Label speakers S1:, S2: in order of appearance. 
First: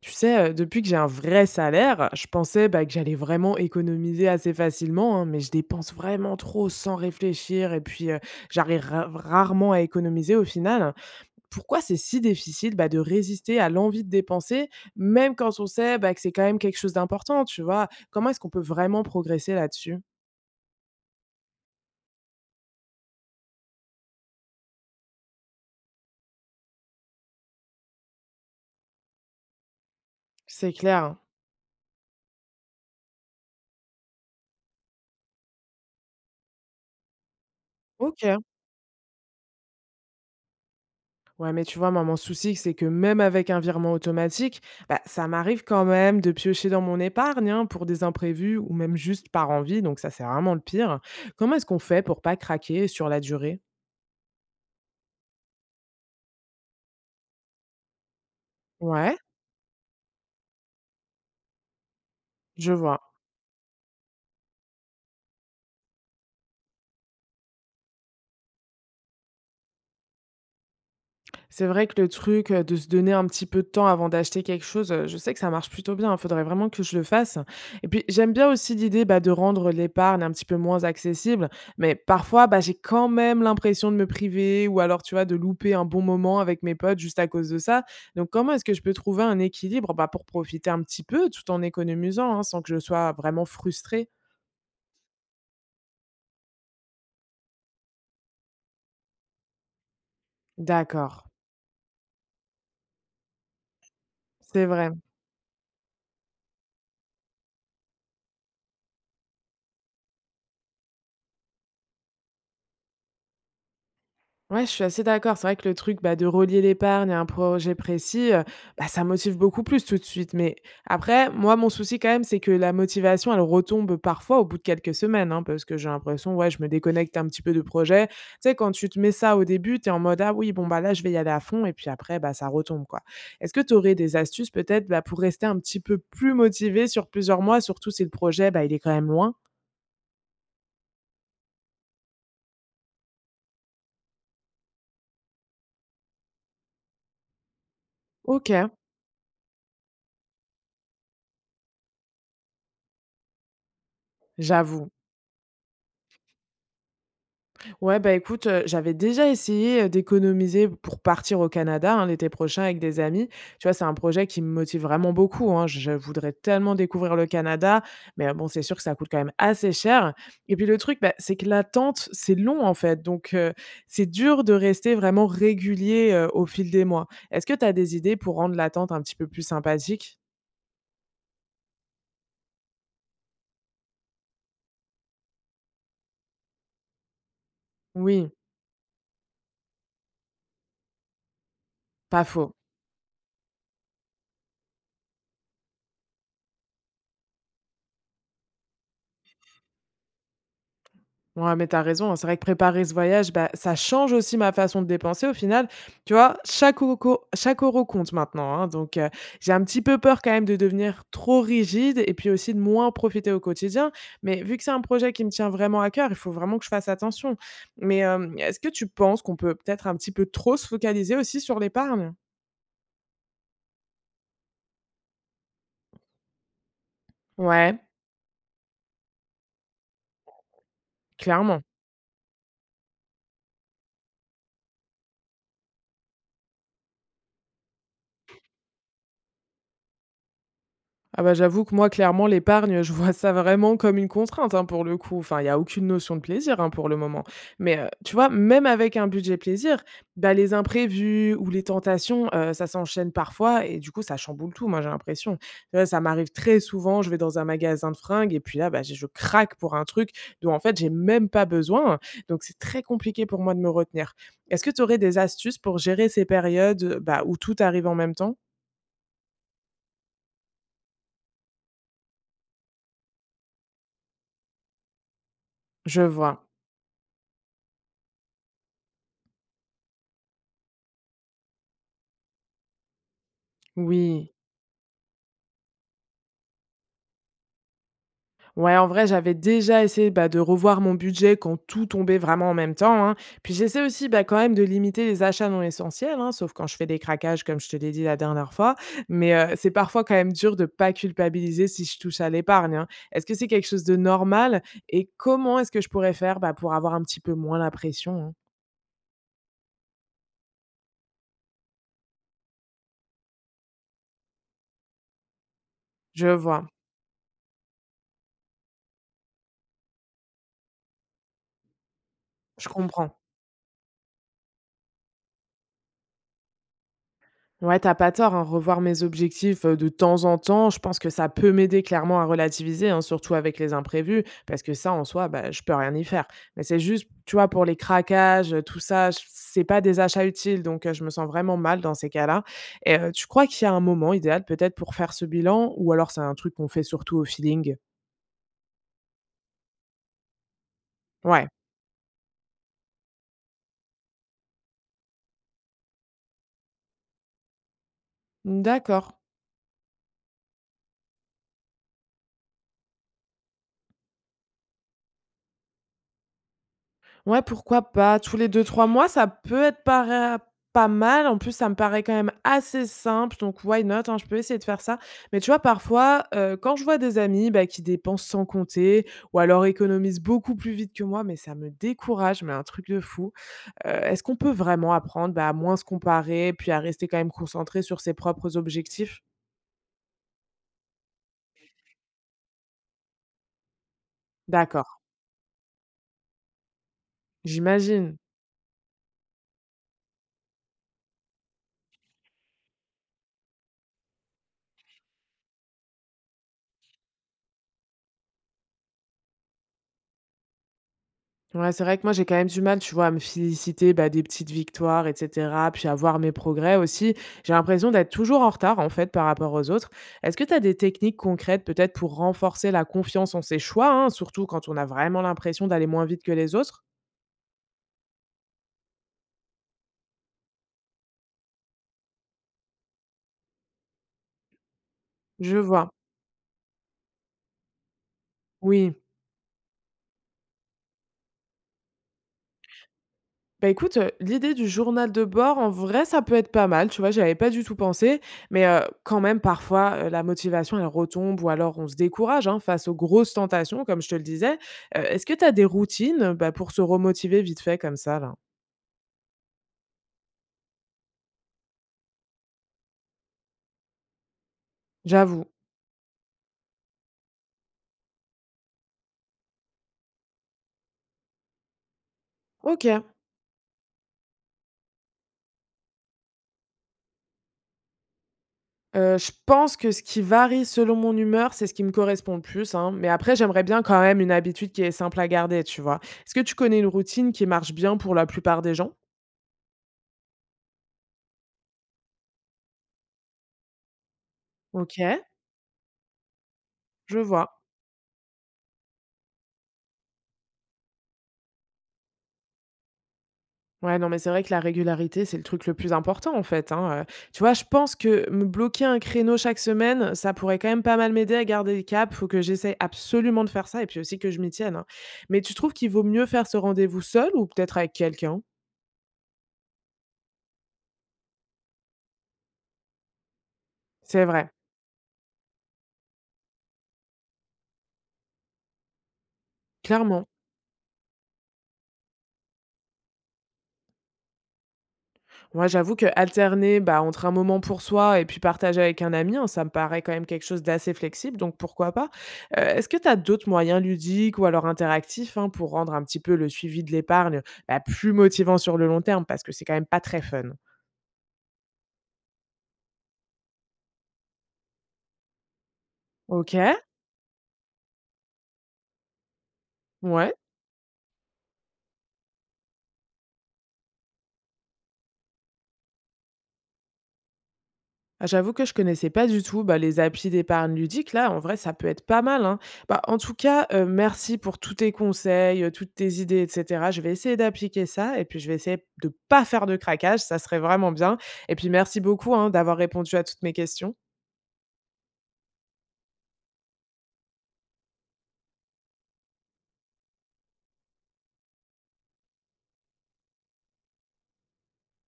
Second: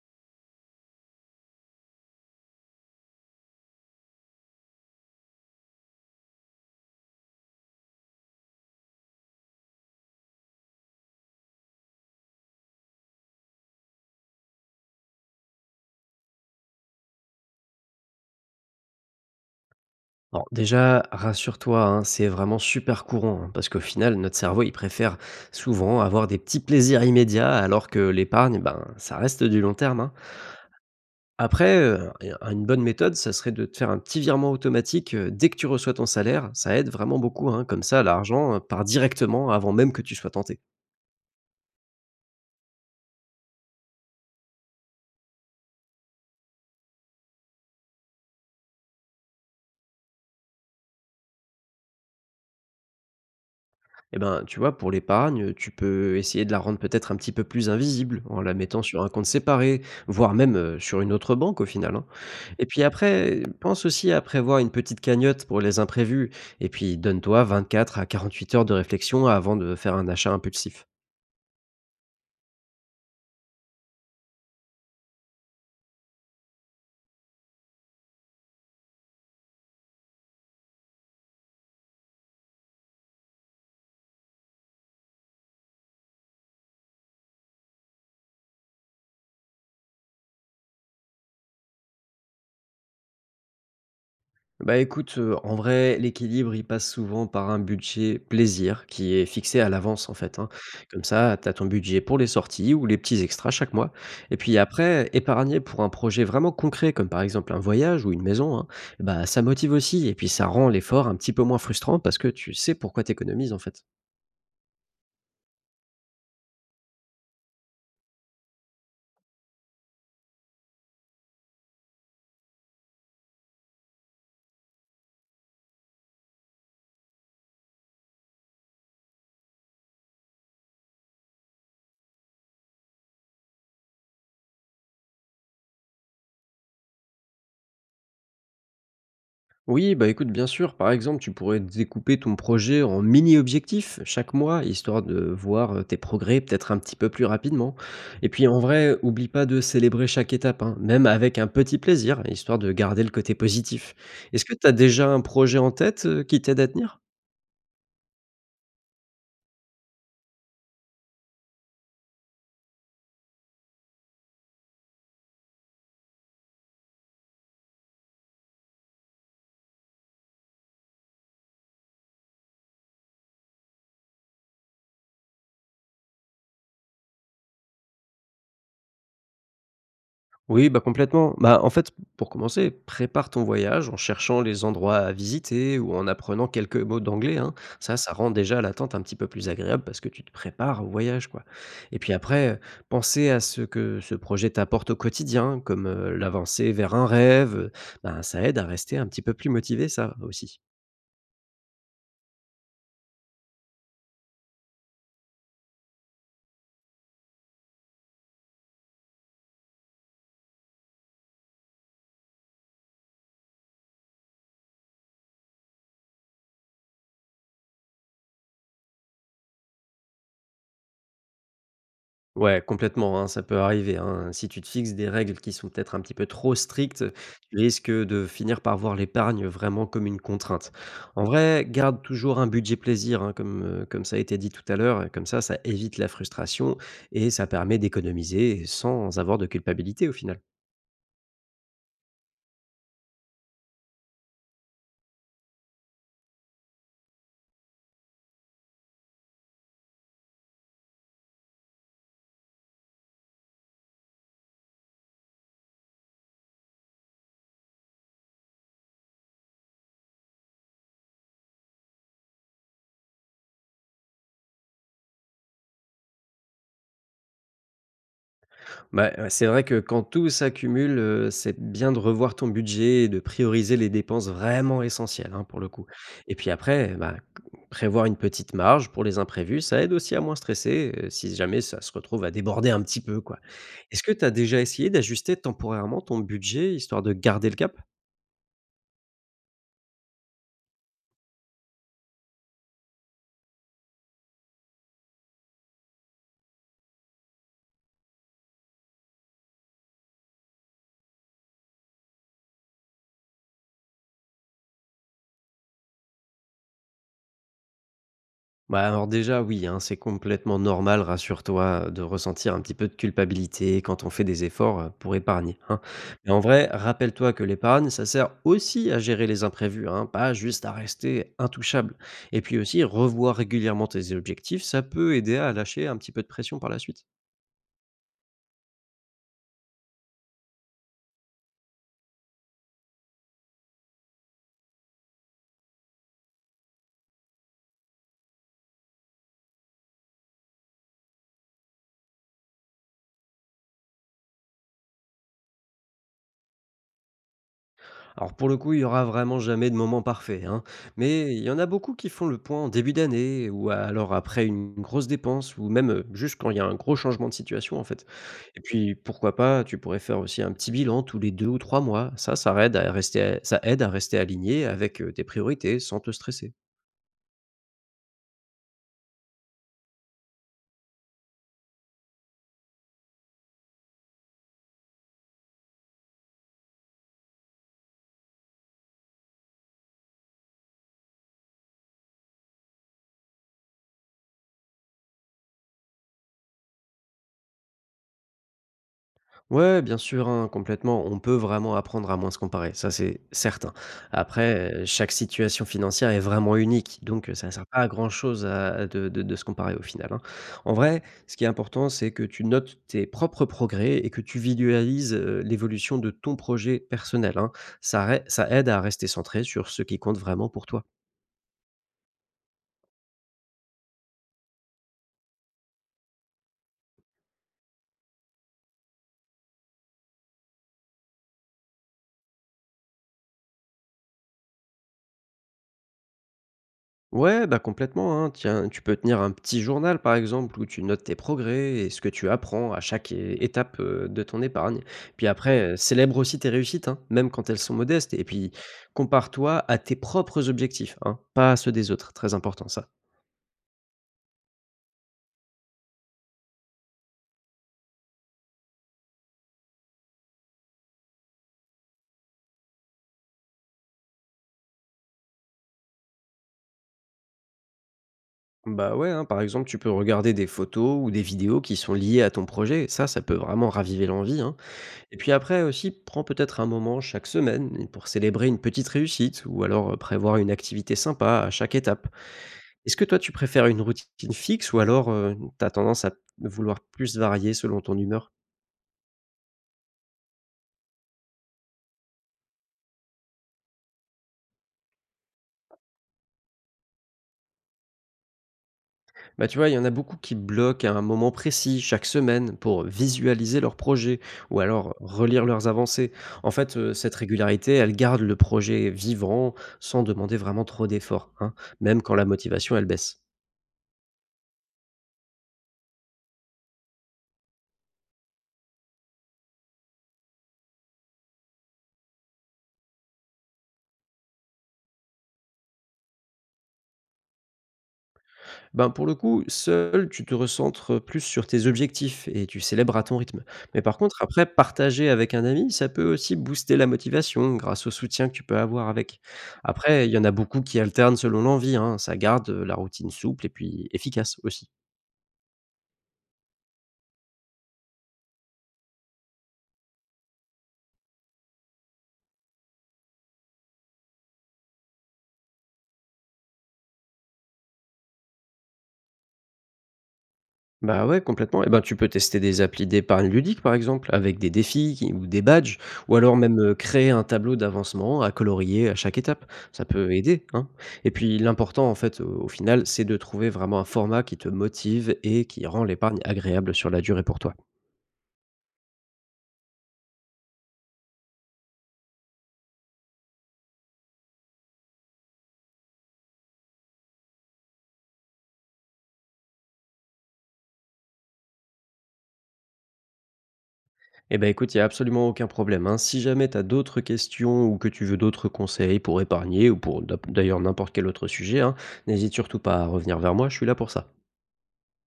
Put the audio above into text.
S1: Tu sais, depuis que j'ai un vrai salaire, je pensais, bah, que j'allais vraiment économiser assez facilement, hein, mais je dépense vraiment trop sans réfléchir et puis, j'arrive ra rarement à économiser au final. Pourquoi c'est si difficile, bah, de résister à l'envie de dépenser, même quand on sait, bah, que c'est quand même quelque chose d'important, tu vois? Comment est-ce qu'on peut vraiment progresser là-dessus?
S2: Alors déjà, rassure-toi, hein, c'est vraiment super courant, hein, parce qu'au final, notre cerveau, il préfère souvent avoir des petits plaisirs immédiats, alors que l'épargne, ben, ça reste du long terme, hein.
S1: C'est clair.
S2: Après, une bonne méthode, ça serait de te faire un petit virement automatique dès que tu reçois ton salaire. Ça aide vraiment beaucoup, hein, comme ça,
S1: OK.
S2: l'argent part directement avant même que tu sois tenté.
S1: Ouais, mais tu vois, moi, mon souci, c'est que même avec un virement automatique, bah, ça m'arrive quand même de piocher dans mon épargne, hein, pour des imprévus ou même juste par envie. Donc, ça, c'est vraiment le pire. Comment est-ce qu'on fait pour pas craquer sur la durée?
S2: Eh ben, tu vois, pour l'épargne, tu peux essayer de la rendre peut-être un petit peu plus invisible, en la mettant sur un
S1: Ouais,
S2: compte séparé, voire même, sur une autre banque au final, hein. Et
S1: je
S2: puis
S1: vois.
S2: après, pense aussi à prévoir une petite cagnotte pour les imprévus et puis donne-toi 24 à 48 heures de réflexion avant de faire un achat impulsif.
S1: C'est vrai que le truc, de se donner un petit peu de temps avant d'acheter quelque chose, je sais que ça marche plutôt bien. Il faudrait vraiment que je le fasse et puis j'aime bien aussi l'idée, bah, de rendre l'épargne un petit peu moins accessible, mais parfois, bah, j'ai quand même l'impression de me priver ou alors, tu vois, de louper un bon moment avec mes potes juste à cause de ça. Donc comment est-ce que je peux trouver un équilibre, bah, pour profiter un petit peu tout en économisant, hein, sans que je sois vraiment frustrée?
S2: Bah, écoute, en vrai, l'équilibre, il passe souvent par un budget plaisir qui est fixé à l'avance, en fait, hein. Comme
S1: D'accord,
S2: ça, tu as ton budget pour les sorties ou les petits extras chaque mois et puis
S1: c'est vrai.
S2: après, épargner pour un projet vraiment concret comme, par exemple, un voyage ou une maison, hein, bah, ça motive aussi et puis ça rend l'effort un petit peu moins frustrant parce que tu sais pourquoi tu économises, en fait.
S1: Ouais, je suis assez d'accord. C'est vrai que le truc, bah, de relier l'épargne à un projet précis, bah, ça motive beaucoup plus tout de suite. Mais après, moi, mon souci quand même, c'est que la motivation, elle retombe parfois au bout de quelques semaines, hein, parce que j'ai l'impression, ouais, je me déconnecte un petit peu de projet. Tu sais, quand tu te mets ça au début, tu es en mode: «Ah oui, bon, bah, là, je vais y aller à fond» et puis après, bah, ça retombe, quoi. Est-ce que tu aurais des astuces peut-être, bah, pour rester un petit peu plus motivé sur plusieurs mois, surtout si le projet, bah, il est quand même loin?
S2: Oui, bah écoute, bien sûr, par exemple, tu pourrais découper ton projet en mini-objectifs chaque mois, histoire de voir tes progrès peut-être un petit peu plus rapidement. Et puis en
S1: OK,
S2: vrai, oublie pas de célébrer chaque étape, hein, même avec un petit plaisir, histoire de garder le côté positif. Est-ce que tu as
S1: j'avoue.
S2: déjà un projet en tête qui t'aide à tenir?
S1: Ouais, bah, écoute, j'avais déjà essayé, d'économiser pour partir au Canada, hein, l'été prochain avec des amis. Tu vois, c'est un projet qui me motive vraiment beaucoup, hein. Je voudrais tellement découvrir le Canada, mais bon, c'est sûr que ça coûte quand même assez cher et puis le truc, bah, c'est que l'attente, c'est long, en fait, donc c'est dur de rester vraiment régulier, au fil des mois. Est-ce que tu as des idées pour rendre l'attente un petit peu plus sympathique?
S2: Oui, bah, complètement. Bah, en fait, pour commencer, prépare ton voyage en cherchant les endroits à visiter ou en apprenant quelques mots d'anglais, hein. Ça
S1: Oui,
S2: rend déjà l'attente un petit peu plus agréable parce que tu te prépares au voyage, quoi. Et puis
S1: pas faux.
S2: après, penser à ce que ce projet t'apporte au quotidien, comme, l'avancée vers un rêve, ben, ça aide à rester un petit peu plus motivé, ça aussi.
S1: Ouais, mais t'as raison, hein. C'est vrai que préparer ce voyage, bah, ça change aussi ma façon de dépenser au final. Tu vois, chaque euro compte maintenant, hein. Donc, j'ai un petit peu peur quand même de devenir trop rigide et puis aussi de moins profiter au quotidien. Mais vu que c'est un projet qui me tient vraiment à cœur, il faut vraiment que je fasse attention. Mais, est-ce que tu penses qu'on peut peut-être un petit peu trop se focaliser aussi sur l'épargne?
S2: Ouais, complètement, hein, ça peut arriver, hein. Si tu te fixes des règles qui sont peut-être un petit peu trop strictes, tu
S1: Ouais.
S2: risques de finir par voir l'épargne vraiment comme une contrainte. En
S1: Clairement.
S2: vrai, garde toujours un budget plaisir, hein, comme, comme ça a été dit tout à l'heure, et comme ça évite la frustration et ça permet d'économiser sans avoir de culpabilité au final.
S1: Ah bah, j'avoue que moi, clairement, l'épargne, je vois ça vraiment comme une contrainte, hein, pour le coup. Enfin, il y a aucune notion de plaisir, hein, pour le moment. Mais, tu vois, même avec un budget plaisir, bah, les imprévus ou les tentations, ça s'enchaîne parfois et du coup, ça chamboule tout, moi, j'ai l'impression. Tu vois, ça m'arrive très souvent, je vais dans un magasin de fringues et puis là, bah, je craque pour un truc dont, en fait, j'ai même pas besoin. Donc c'est très compliqué pour moi de me retenir. Est-ce que tu aurais des astuces pour gérer ces périodes, bah, où tout arrive en même temps?
S2: Bah, c'est vrai que quand tout s'accumule, c'est bien de revoir ton budget et de prioriser les dépenses vraiment essentielles, hein, pour le coup.
S1: Je
S2: Et
S1: vois.
S2: puis après, bah, c prévoir une petite marge pour les imprévus, ça aide aussi à moins stresser, si jamais ça se retrouve à déborder un petit peu, quoi. Est-ce que tu as
S1: Oui.
S2: déjà essayé d'ajuster temporairement ton budget, histoire de garder le cap?
S1: Ouais, en vrai, j'avais déjà essayé, bah, de revoir mon budget quand tout tombait vraiment en même temps, hein. Puis j'essaie aussi, bah, quand même de limiter les achats non essentiels, hein, sauf quand je fais des craquages, comme je te l'ai dit la dernière fois. Mais c'est parfois quand même dur de pas culpabiliser si je touche à l'épargne, hein. Est-ce que c'est quelque chose de normal? Et comment est-ce que je pourrais faire, bah, pour avoir un petit peu moins la pression, hein?
S2: Bah, alors déjà, oui, hein, c'est complètement normal, rassure-toi, de ressentir un petit peu de culpabilité quand on fait des efforts pour épargner, hein.
S1: Je
S2: Mais en vrai,
S1: vois,
S2: rappelle-toi que l'épargne, ça sert aussi à gérer les imprévus, hein, pas juste à rester intouchable. Et puis
S1: je
S2: aussi,
S1: comprends.
S2: revoir régulièrement tes objectifs, ça peut aider à lâcher un petit peu de pression par la suite.
S1: Ouais, t'as pas tort, hein, revoir mes objectifs de temps en temps, je pense que ça peut m'aider clairement à relativiser, hein, surtout avec les imprévus, parce que ça, en soi, bah, je peux rien y faire. Mais c'est juste, tu vois, pour les craquages, tout ça, c'est pas des achats utiles, donc je me sens vraiment mal dans ces cas-là. Et tu crois qu'il y a un moment idéal peut-être pour faire ce bilan, ou alors c'est un truc qu'on fait surtout au feeling?
S2: Alors pour le coup, il y aura vraiment jamais de moment parfait, hein. Mais il
S1: Ouais,
S2: y en a beaucoup qui font le point en début d'année ou alors après une grosse dépense ou même, juste quand il y a un gros changement de situation, en fait. Et puis
S1: d'accord.
S2: pourquoi pas, tu pourrais faire aussi un petit bilan tous les 2 ou 3 mois. Ça, ça aide à rester aligné avec, tes priorités sans te stresser.
S1: Ouais, pourquoi pas? Tous les deux trois mois, ça peut être para pas mal. En plus, ça me paraît quand même assez simple, donc why not, hein? Je peux essayer de faire ça. Mais tu vois, parfois, quand je vois des amis, bah, qui dépensent sans compter ou alors économisent beaucoup plus vite que moi, mais ça me décourage, mais un truc de fou. Est-ce qu'on peut vraiment apprendre, bah, à moins se comparer, puis à rester quand même concentré sur ses propres objectifs?
S2: Ouais, bien sûr, hein, complètement. On peut vraiment apprendre à moins se comparer, ça c'est certain. Après,
S1: D'accord,
S2: chaque situation financière est vraiment unique, donc ça ne sert pas à
S1: j'imagine.
S2: grand-chose à de se comparer au final, hein. En vrai, ce qui est important, c'est que tu notes tes propres progrès et que tu visualises, l'évolution de ton projet personnel, hein. Ça aide à rester centré sur ce qui compte vraiment pour toi.
S1: Ouais, c'est vrai que moi, j'ai quand même du mal, tu vois, à me féliciter, bah, des petites victoires, etc., puis à voir mes progrès aussi. J'ai l'impression d'être toujours en retard, en fait, par rapport aux autres. Est-ce que tu as des techniques concrètes, peut-être, pour renforcer la confiance en ses choix, hein, surtout quand on a vraiment l'impression d'aller moins vite que les autres?
S2: Ouais, bah complètement, hein. Tiens, tu peux tenir un petit journal, par exemple, où tu notes tes progrès et ce que tu apprends à chaque étape de ton épargne. Puis
S1: Je
S2: après,
S1: vois.
S2: célèbre aussi tes réussites, hein, même quand elles sont modestes. Et puis,
S1: Oui.
S2: compare-toi à tes propres objectifs, hein, pas à ceux des autres. Très important, ça.
S1: Bah, écoute, l'idée du journal de bord, en vrai, ça peut être pas mal, tu vois? J'y avais pas du tout pensé, mais, quand même parfois, la motivation, elle retombe ou alors on se décourage, hein, face aux grosses tentations, comme je te le disais. Est-ce que tu as des routines, bah, pour se remotiver vite fait comme ça, là?
S2: Bah ouais, hein, par exemple, tu peux regarder des photos ou des vidéos qui sont liées à ton projet. Ça peut vraiment raviver l'envie, hein. Et puis
S1: J'avoue.
S2: après aussi, prends peut-être un moment chaque semaine pour célébrer une petite réussite ou alors prévoir une activité sympa à chaque étape. Est-ce
S1: OK.
S2: que toi, tu préfères une routine fixe ou alors, tu tendance à vouloir plus varier selon ton humeur?
S1: Je pense que ce qui varie selon mon humeur, c'est ce qui me correspond le plus, hein, mais après j'aimerais bien quand même une habitude qui est simple à garder, tu vois? Est-ce que tu connais une routine qui marche bien pour la plupart des gens?
S2: Bah, tu vois, il y en a beaucoup qui bloquent à un moment précis chaque semaine pour visualiser leurs projets ou alors
S1: OK,
S2: relire leurs avancées. En fait, cette
S1: je vois.
S2: régularité, elle garde le projet vivant sans demander vraiment trop d'efforts, hein, même quand la motivation, elle baisse.
S1: Ouais, non, mais c'est vrai que la régularité, c'est le truc le plus important, en fait, hein, Tu vois, je pense que me bloquer un créneau chaque semaine, ça pourrait quand même pas mal m'aider à garder le cap. Faut que j'essaie absolument de faire ça et puis aussi que je m'y tienne, hein. Mais tu trouves qu'il vaut mieux faire ce rendez-vous seul ou peut-être avec quelqu'un?
S2: Ben, pour le coup, seul, tu te recentres, plus sur tes objectifs et tu célèbres à ton rythme. Mais par contre,
S1: C'est
S2: après,
S1: vrai,
S2: partager avec un ami, ça peut aussi booster la motivation grâce au soutien que tu peux avoir avec. Après, il y en
S1: clairement.
S2: a beaucoup qui alternent selon l'envie, hein, ça garde, la routine souple et puis efficace aussi.
S1: Moi, j'avoue que alterner, bah, entre un moment pour soi et puis partager avec un ami, hein, ça me paraît quand même quelque chose d'assez flexible, donc pourquoi pas? Est-ce que tu as d'autres moyens ludiques ou alors interactifs, hein, pour rendre un petit peu le suivi de l'épargne, bah, plus motivant sur le long terme? Parce que c'est quand même pas très fun.
S2: Bah ouais, complètement. Et ben, tu peux tester des applis d'épargne ludique, par exemple, avec des défis ou des badges, ou alors même
S1: OK,
S2: créer un tableau d'avancement à colorier à chaque étape. Ça peut
S1: ouais.
S2: aider, hein. Et puis l'important, en fait, au final, c'est de trouver vraiment un format qui te motive et qui rend l'épargne agréable sur la durée pour toi.
S1: Ah, j'avoue que je connaissais pas du tout, bah, les applis d'épargne ludique là, en vrai ça peut être pas mal, hein. Bah, en tout cas, merci pour tous tes conseils, toutes tes idées et cetera. Je vais essayer d'appliquer ça et puis je vais essayer de pas faire de craquage, ça serait vraiment bien et puis merci beaucoup, hein, d'avoir répondu à toutes mes questions.
S2: Eh ben, écoute, il y a absolument aucun problème, hein. Si jamais tu as d'autres questions ou que tu veux d'autres conseils pour épargner ou pour d'ailleurs n'importe quel autre sujet, hein, n'hésite surtout pas à revenir vers moi, je suis là pour ça.